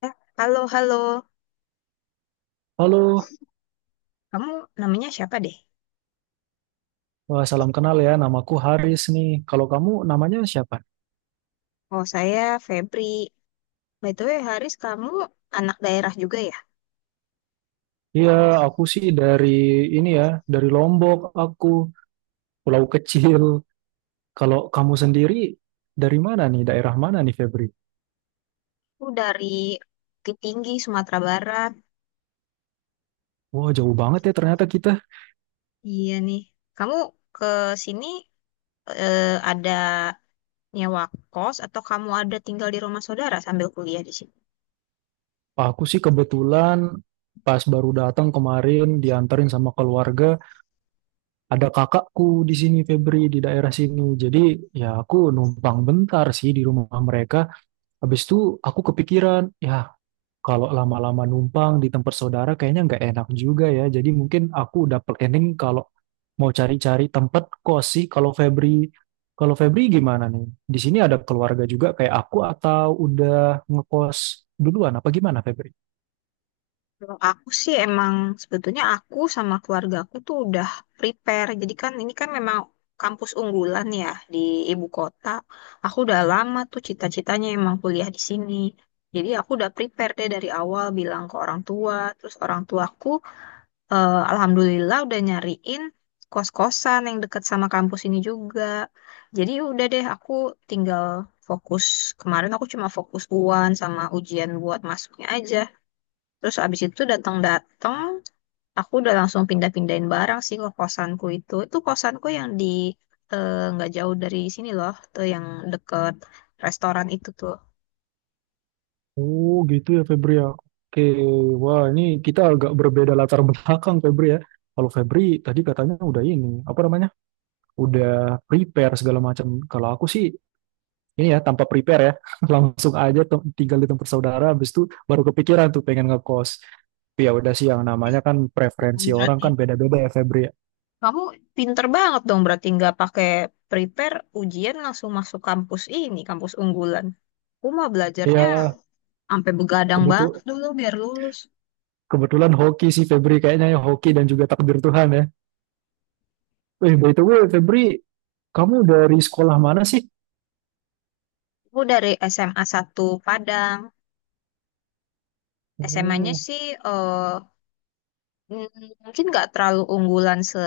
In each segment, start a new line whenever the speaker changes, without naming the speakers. Eh, Halo, halo.
Halo.
Kamu namanya siapa deh?
Wah, salam kenal ya. Namaku Haris nih. Kalau kamu namanya siapa?
Oh, saya Febri. By the way, Haris, kamu anak daerah juga ya?
Iya, aku sih dari ini ya, dari Lombok aku, pulau kecil. Kalau kamu sendiri dari mana nih? Daerah mana nih, Febri?
Aku dari Bukit Tinggi, Sumatera Barat.
Wah, jauh banget ya ternyata kita.
Iya nih. Kamu ke sini eh, ada nyewa kos atau kamu ada tinggal di rumah saudara sambil kuliah di sini?
Aku sih kebetulan pas baru datang kemarin dianterin sama keluarga, ada kakakku di sini, Febri, di daerah sini. Jadi, ya aku numpang bentar sih di rumah mereka. Habis itu aku kepikiran, ya, kalau lama-lama numpang di tempat saudara kayaknya nggak enak juga ya. Jadi mungkin aku udah planning kalau mau cari-cari tempat kos sih. Kalau Febri, gimana nih? Di sini ada keluarga juga kayak aku atau udah ngekos duluan apa gimana, Febri?
Kalau aku sih emang sebetulnya aku sama keluarga aku tuh udah prepare. Jadi kan ini kan memang kampus unggulan ya di ibu kota. Aku udah lama tuh cita-citanya emang kuliah di sini. Jadi aku udah prepare deh dari awal bilang ke orang tua. Terus orang tuaku alhamdulillah udah nyariin kos-kosan yang deket sama kampus ini juga. Jadi udah deh aku tinggal fokus. Kemarin aku cuma fokus UAN sama ujian buat masuknya aja. Terus abis itu datang-datang, aku udah langsung pindah-pindahin barang sih ke kosanku itu. Itu kosanku yang di nggak jauh dari sini loh, tuh yang deket restoran itu tuh.
Oh gitu ya, Febri, ya. Oke, wah, ini kita agak berbeda latar belakang, Febri, ya. Kalau Febri tadi katanya udah ini, apa namanya? Udah prepare segala macam. Kalau aku sih ini ya tanpa prepare ya langsung aja tinggal di tempat saudara, habis itu baru kepikiran tuh pengen ngekos, tapi ya udah sih yang namanya kan preferensi
Hmm,
orang
berarti
kan beda-beda ya, Febri, ya.
kamu pinter banget dong, berarti nggak pakai prepare ujian langsung masuk kampus ini, kampus unggulan. Aku mah belajarnya
Ya,
sampai begadang banget
kebetu-
dulu biar lulus.
kebetulan hoki sih Febri kayaknya, ya hoki dan juga takdir Tuhan ya. By the way, Febri, kamu dari sekolah mana sih?
Aku dari SMA satu Padang. SMA-nya
oh
sih eh, mungkin nggak terlalu unggulan se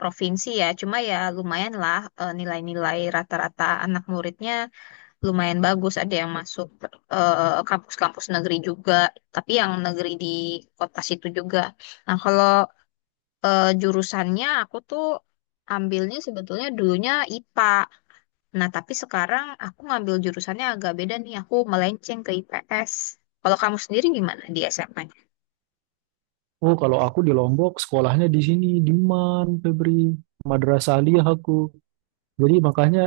provinsi ya. Cuma ya lumayan lah nilai-nilai rata-rata anak muridnya lumayan bagus. Ada yang masuk kampus-kampus negeri juga, tapi yang negeri di kota situ juga. Nah, kalau jurusannya aku tuh ambilnya sebetulnya dulunya IPA. Nah, tapi sekarang aku ngambil jurusannya agak beda nih. Aku melenceng ke IPS. Kalau kamu sendiri gimana di SMA?
oh kalau aku di Lombok sekolahnya di sini, di MAN, Febri. Madrasah Aliyah aku, jadi makanya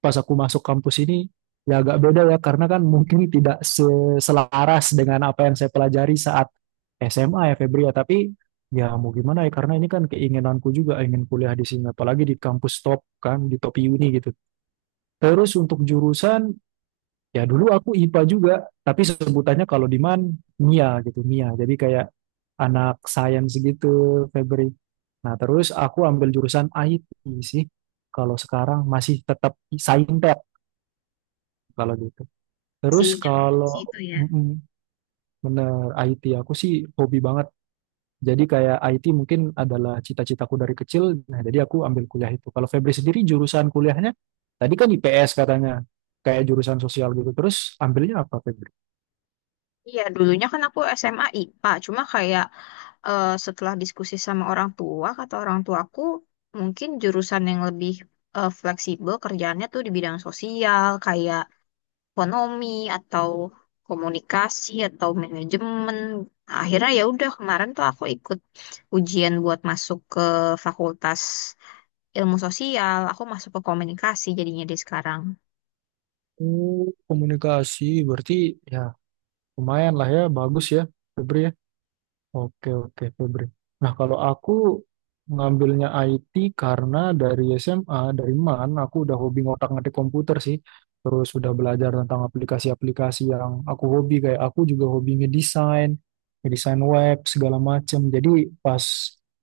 pas aku masuk kampus ini ya agak beda ya karena kan mungkin tidak selaras dengan apa yang saya pelajari saat SMA ya, Febri, ya. Tapi ya mau gimana ya, karena ini kan keinginanku juga ingin kuliah di sini, apalagi di kampus top kan, di top uni gitu. Terus untuk jurusan, ya dulu aku IPA juga, tapi sebutannya kalau di MAN MIA gitu, MIA, jadi kayak anak sains gitu Febri. Nah terus aku ambil jurusan IT sih kalau sekarang, masih tetap saintek kalau gitu.
Si
Terus
yang
kalau
si itu ya.
mm-mm, bener IT aku sih hobi banget. Jadi kayak IT mungkin adalah cita-citaku dari kecil. Nah, jadi aku ambil kuliah itu. Kalau Febri sendiri jurusan kuliahnya tadi kan IPS katanya. Kayak jurusan sosial gitu. Terus ambilnya apa, Febri?
Iya, dulunya kan aku SMA IPA, cuma kayak setelah diskusi sama orang tua, kata orang tuaku, mungkin jurusan yang lebih fleksibel kerjaannya tuh di bidang sosial, kayak ekonomi atau komunikasi atau manajemen. Nah, akhirnya ya udah kemarin tuh aku ikut ujian buat masuk ke Fakultas Ilmu Sosial, aku masuk ke komunikasi jadinya di sekarang.
Oh, komunikasi. Berarti ya lumayan lah ya, bagus ya Febri ya. Oke, oke, Febri. Nah, kalau aku ngambilnya IT karena dari SMA, dari MAN, aku udah hobi ngotak-ngatik komputer sih. Terus udah belajar tentang aplikasi-aplikasi yang aku hobi. Kayak aku juga hobi ngedesain, ngedesain web, segala macem. Jadi pas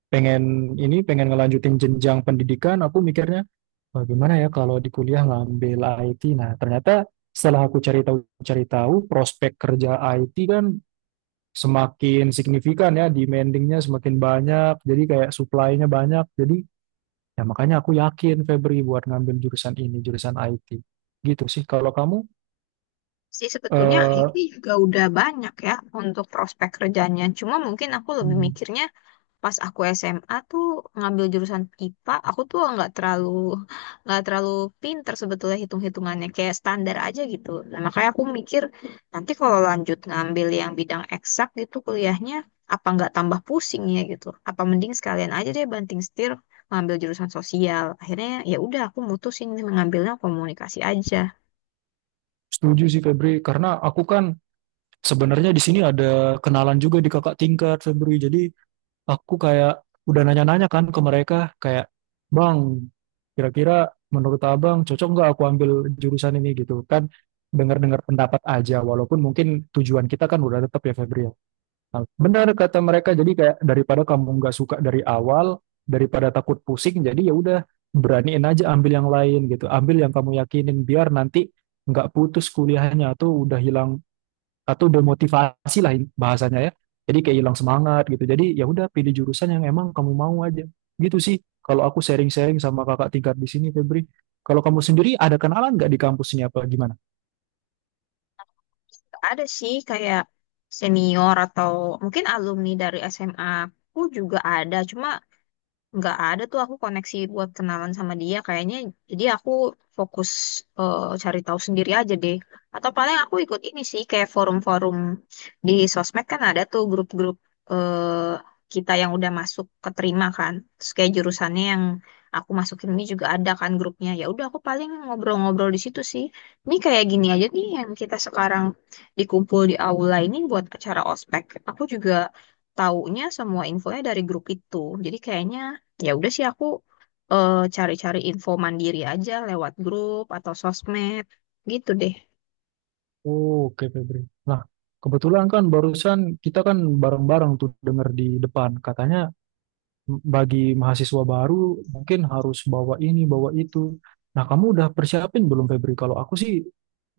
pengen ini, pengen ngelanjutin jenjang pendidikan, aku mikirnya, "Wah, gimana ya kalau di kuliah ngambil IT?" Nah, ternyata setelah aku cari tahu-cari tahu, prospek kerja IT kan semakin signifikan ya, demandingnya semakin banyak, jadi kayak supply-nya banyak. Jadi ya makanya aku yakin Febri buat ngambil jurusan ini, jurusan IT. Gitu sih. Kalau kamu
Sih sebetulnya
eh,
ini juga udah banyak ya untuk prospek kerjanya. Cuma mungkin aku lebih mikirnya pas aku SMA tuh ngambil jurusan IPA, aku tuh nggak terlalu pinter sebetulnya hitung-hitungannya kayak standar aja gitu. Nah, makanya aku mikir nanti kalau lanjut ngambil yang bidang eksak gitu kuliahnya apa nggak tambah pusing ya gitu. Apa mending sekalian aja deh banting setir ngambil jurusan sosial. Akhirnya ya udah aku mutusin mengambilnya komunikasi aja.
setuju sih Febri, karena aku kan sebenarnya di sini ada kenalan juga di kakak tingkat Febri. Jadi aku kayak udah nanya-nanya kan ke mereka kayak, "Bang, kira-kira menurut abang cocok nggak aku ambil jurusan ini gitu kan?" Dengar-dengar pendapat aja walaupun mungkin tujuan kita kan udah tetap ya Febri ya. Nah, benar kata mereka, jadi kayak daripada kamu nggak suka dari awal, daripada takut pusing, jadi ya udah beraniin aja ambil yang lain gitu, ambil yang kamu yakinin biar nanti nggak putus kuliahnya atau udah hilang atau demotivasi lah ini bahasanya ya. Jadi kayak hilang semangat gitu. Jadi ya udah pilih jurusan yang emang kamu mau aja. Gitu sih. Kalau aku sharing-sharing sama kakak tingkat di sini, Febri. Kalau kamu sendiri ada kenalan nggak di kampus ini apa gimana?
Ada sih kayak senior atau mungkin alumni dari SMA aku juga ada, cuma nggak ada tuh aku koneksi buat kenalan sama dia kayaknya jadi aku fokus cari tahu sendiri aja deh atau paling aku ikut ini sih kayak forum-forum di sosmed kan ada tuh grup-grup eh, kita yang udah masuk keterima kan terus kayak jurusannya yang aku masukin ini juga ada kan grupnya ya udah aku paling ngobrol-ngobrol di situ sih ini kayak gini aja nih yang kita sekarang dikumpul di aula ini buat acara ospek aku juga taunya semua infonya dari grup itu. Jadi kayaknya ya udah sih aku cari-cari info mandiri aja lewat grup atau sosmed gitu deh.
Oh, oke, Febri. Nah, kebetulan kan barusan kita kan bareng-bareng tuh denger di depan. Katanya bagi mahasiswa baru mungkin harus bawa ini, bawa itu. Nah, kamu udah persiapin belum Febri? Kalau aku sih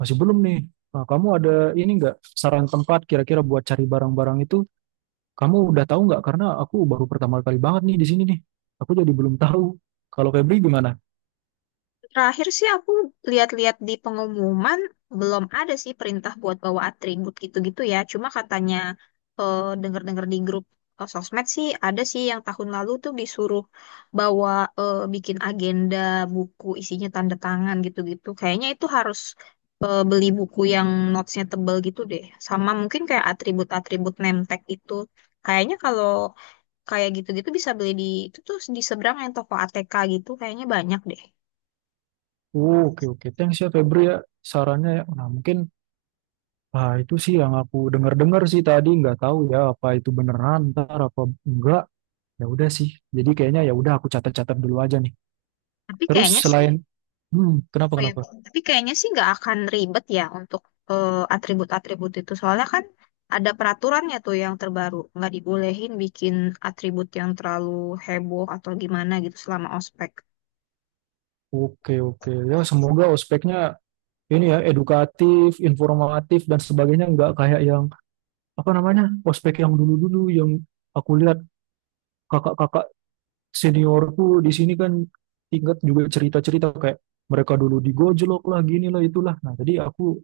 masih belum nih. Nah, kamu ada ini nggak saran tempat kira-kira buat cari barang-barang itu? Kamu udah tahu nggak? Karena aku baru pertama kali banget nih di sini nih. Aku jadi belum tahu. Kalau Febri gimana?
Terakhir sih aku lihat-lihat di pengumuman belum ada sih perintah buat bawa atribut gitu-gitu ya. Cuma katanya dengar-dengar di grup sosmed sih ada sih yang tahun lalu tuh disuruh bawa bikin agenda buku isinya tanda tangan gitu-gitu. Kayaknya itu harus beli buku yang notesnya tebel gitu deh. Sama mungkin kayak atribut-atribut name tag itu. Kayaknya kalau kayak gitu-gitu bisa beli di itu tuh di seberang yang toko ATK gitu. Kayaknya banyak deh.
Oh, oke, oke. Thanks ya Febri ya sarannya, ya. Nah, mungkin itu sih yang aku dengar-dengar sih tadi. Nggak tahu ya apa itu beneran ntar apa enggak. Ya udah sih. Jadi kayaknya ya udah aku catat-catat dulu aja nih.
Tapi
Terus
kayaknya sih,
selain Kenapa,
oh ya,
kenapa?
tapi kayaknya sih nggak akan ribet ya untuk atribut-atribut itu. Soalnya kan ada peraturannya tuh yang terbaru, nggak dibolehin bikin atribut yang terlalu heboh atau gimana gitu selama ospek.
Oke, oke, ya semoga ospeknya ini ya edukatif, informatif dan sebagainya, nggak kayak yang apa namanya ospek yang dulu-dulu yang aku lihat kakak-kakak seniorku di sini kan, ingat juga cerita-cerita kayak mereka dulu digojlok lah gini lah itulah. Nah jadi aku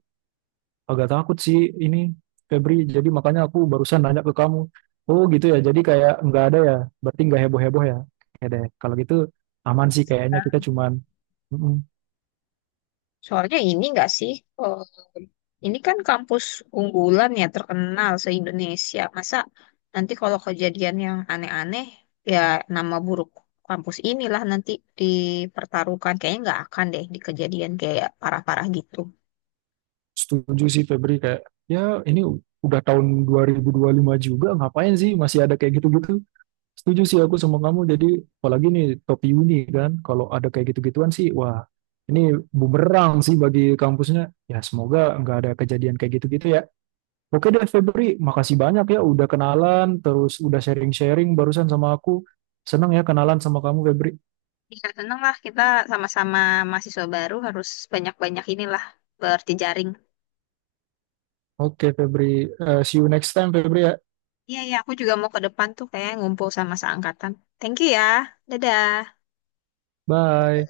agak takut sih ini Febri. Jadi makanya aku barusan nanya ke kamu. Oh gitu ya. Jadi kayak nggak ada ya. Berarti nggak heboh-heboh ya. Oke deh. Kalau gitu aman sih kayaknya kita cuman mm,
Soalnya ini nggak sih, eh, ini kan kampus unggulan ya terkenal se-Indonesia. Masa nanti kalau kejadian yang aneh-aneh, ya nama buruk kampus inilah nanti dipertaruhkan. Kayaknya nggak akan deh di kejadian kayak parah-parah gitu.
setuju sih Febri, kayak ya ini udah tahun 2025 juga ngapain sih masih ada kayak gitu-gitu. Setuju sih aku sama kamu. Jadi apalagi nih topi uni kan. Kalau ada kayak gitu-gituan sih wah ini bumerang sih bagi kampusnya. Ya semoga nggak ada kejadian kayak gitu-gitu ya. Oke deh Febri, makasih banyak ya udah kenalan, terus udah sharing-sharing barusan sama aku. Senang ya kenalan sama kamu Febri.
Ya, seneng lah kita sama-sama mahasiswa baru harus banyak-banyak inilah berjejaring.
Oke Febri. See you next time Febri ya.
Iya, ya, aku juga mau ke depan tuh kayak ngumpul sama seangkatan. Thank you ya. Dadah.
Bye.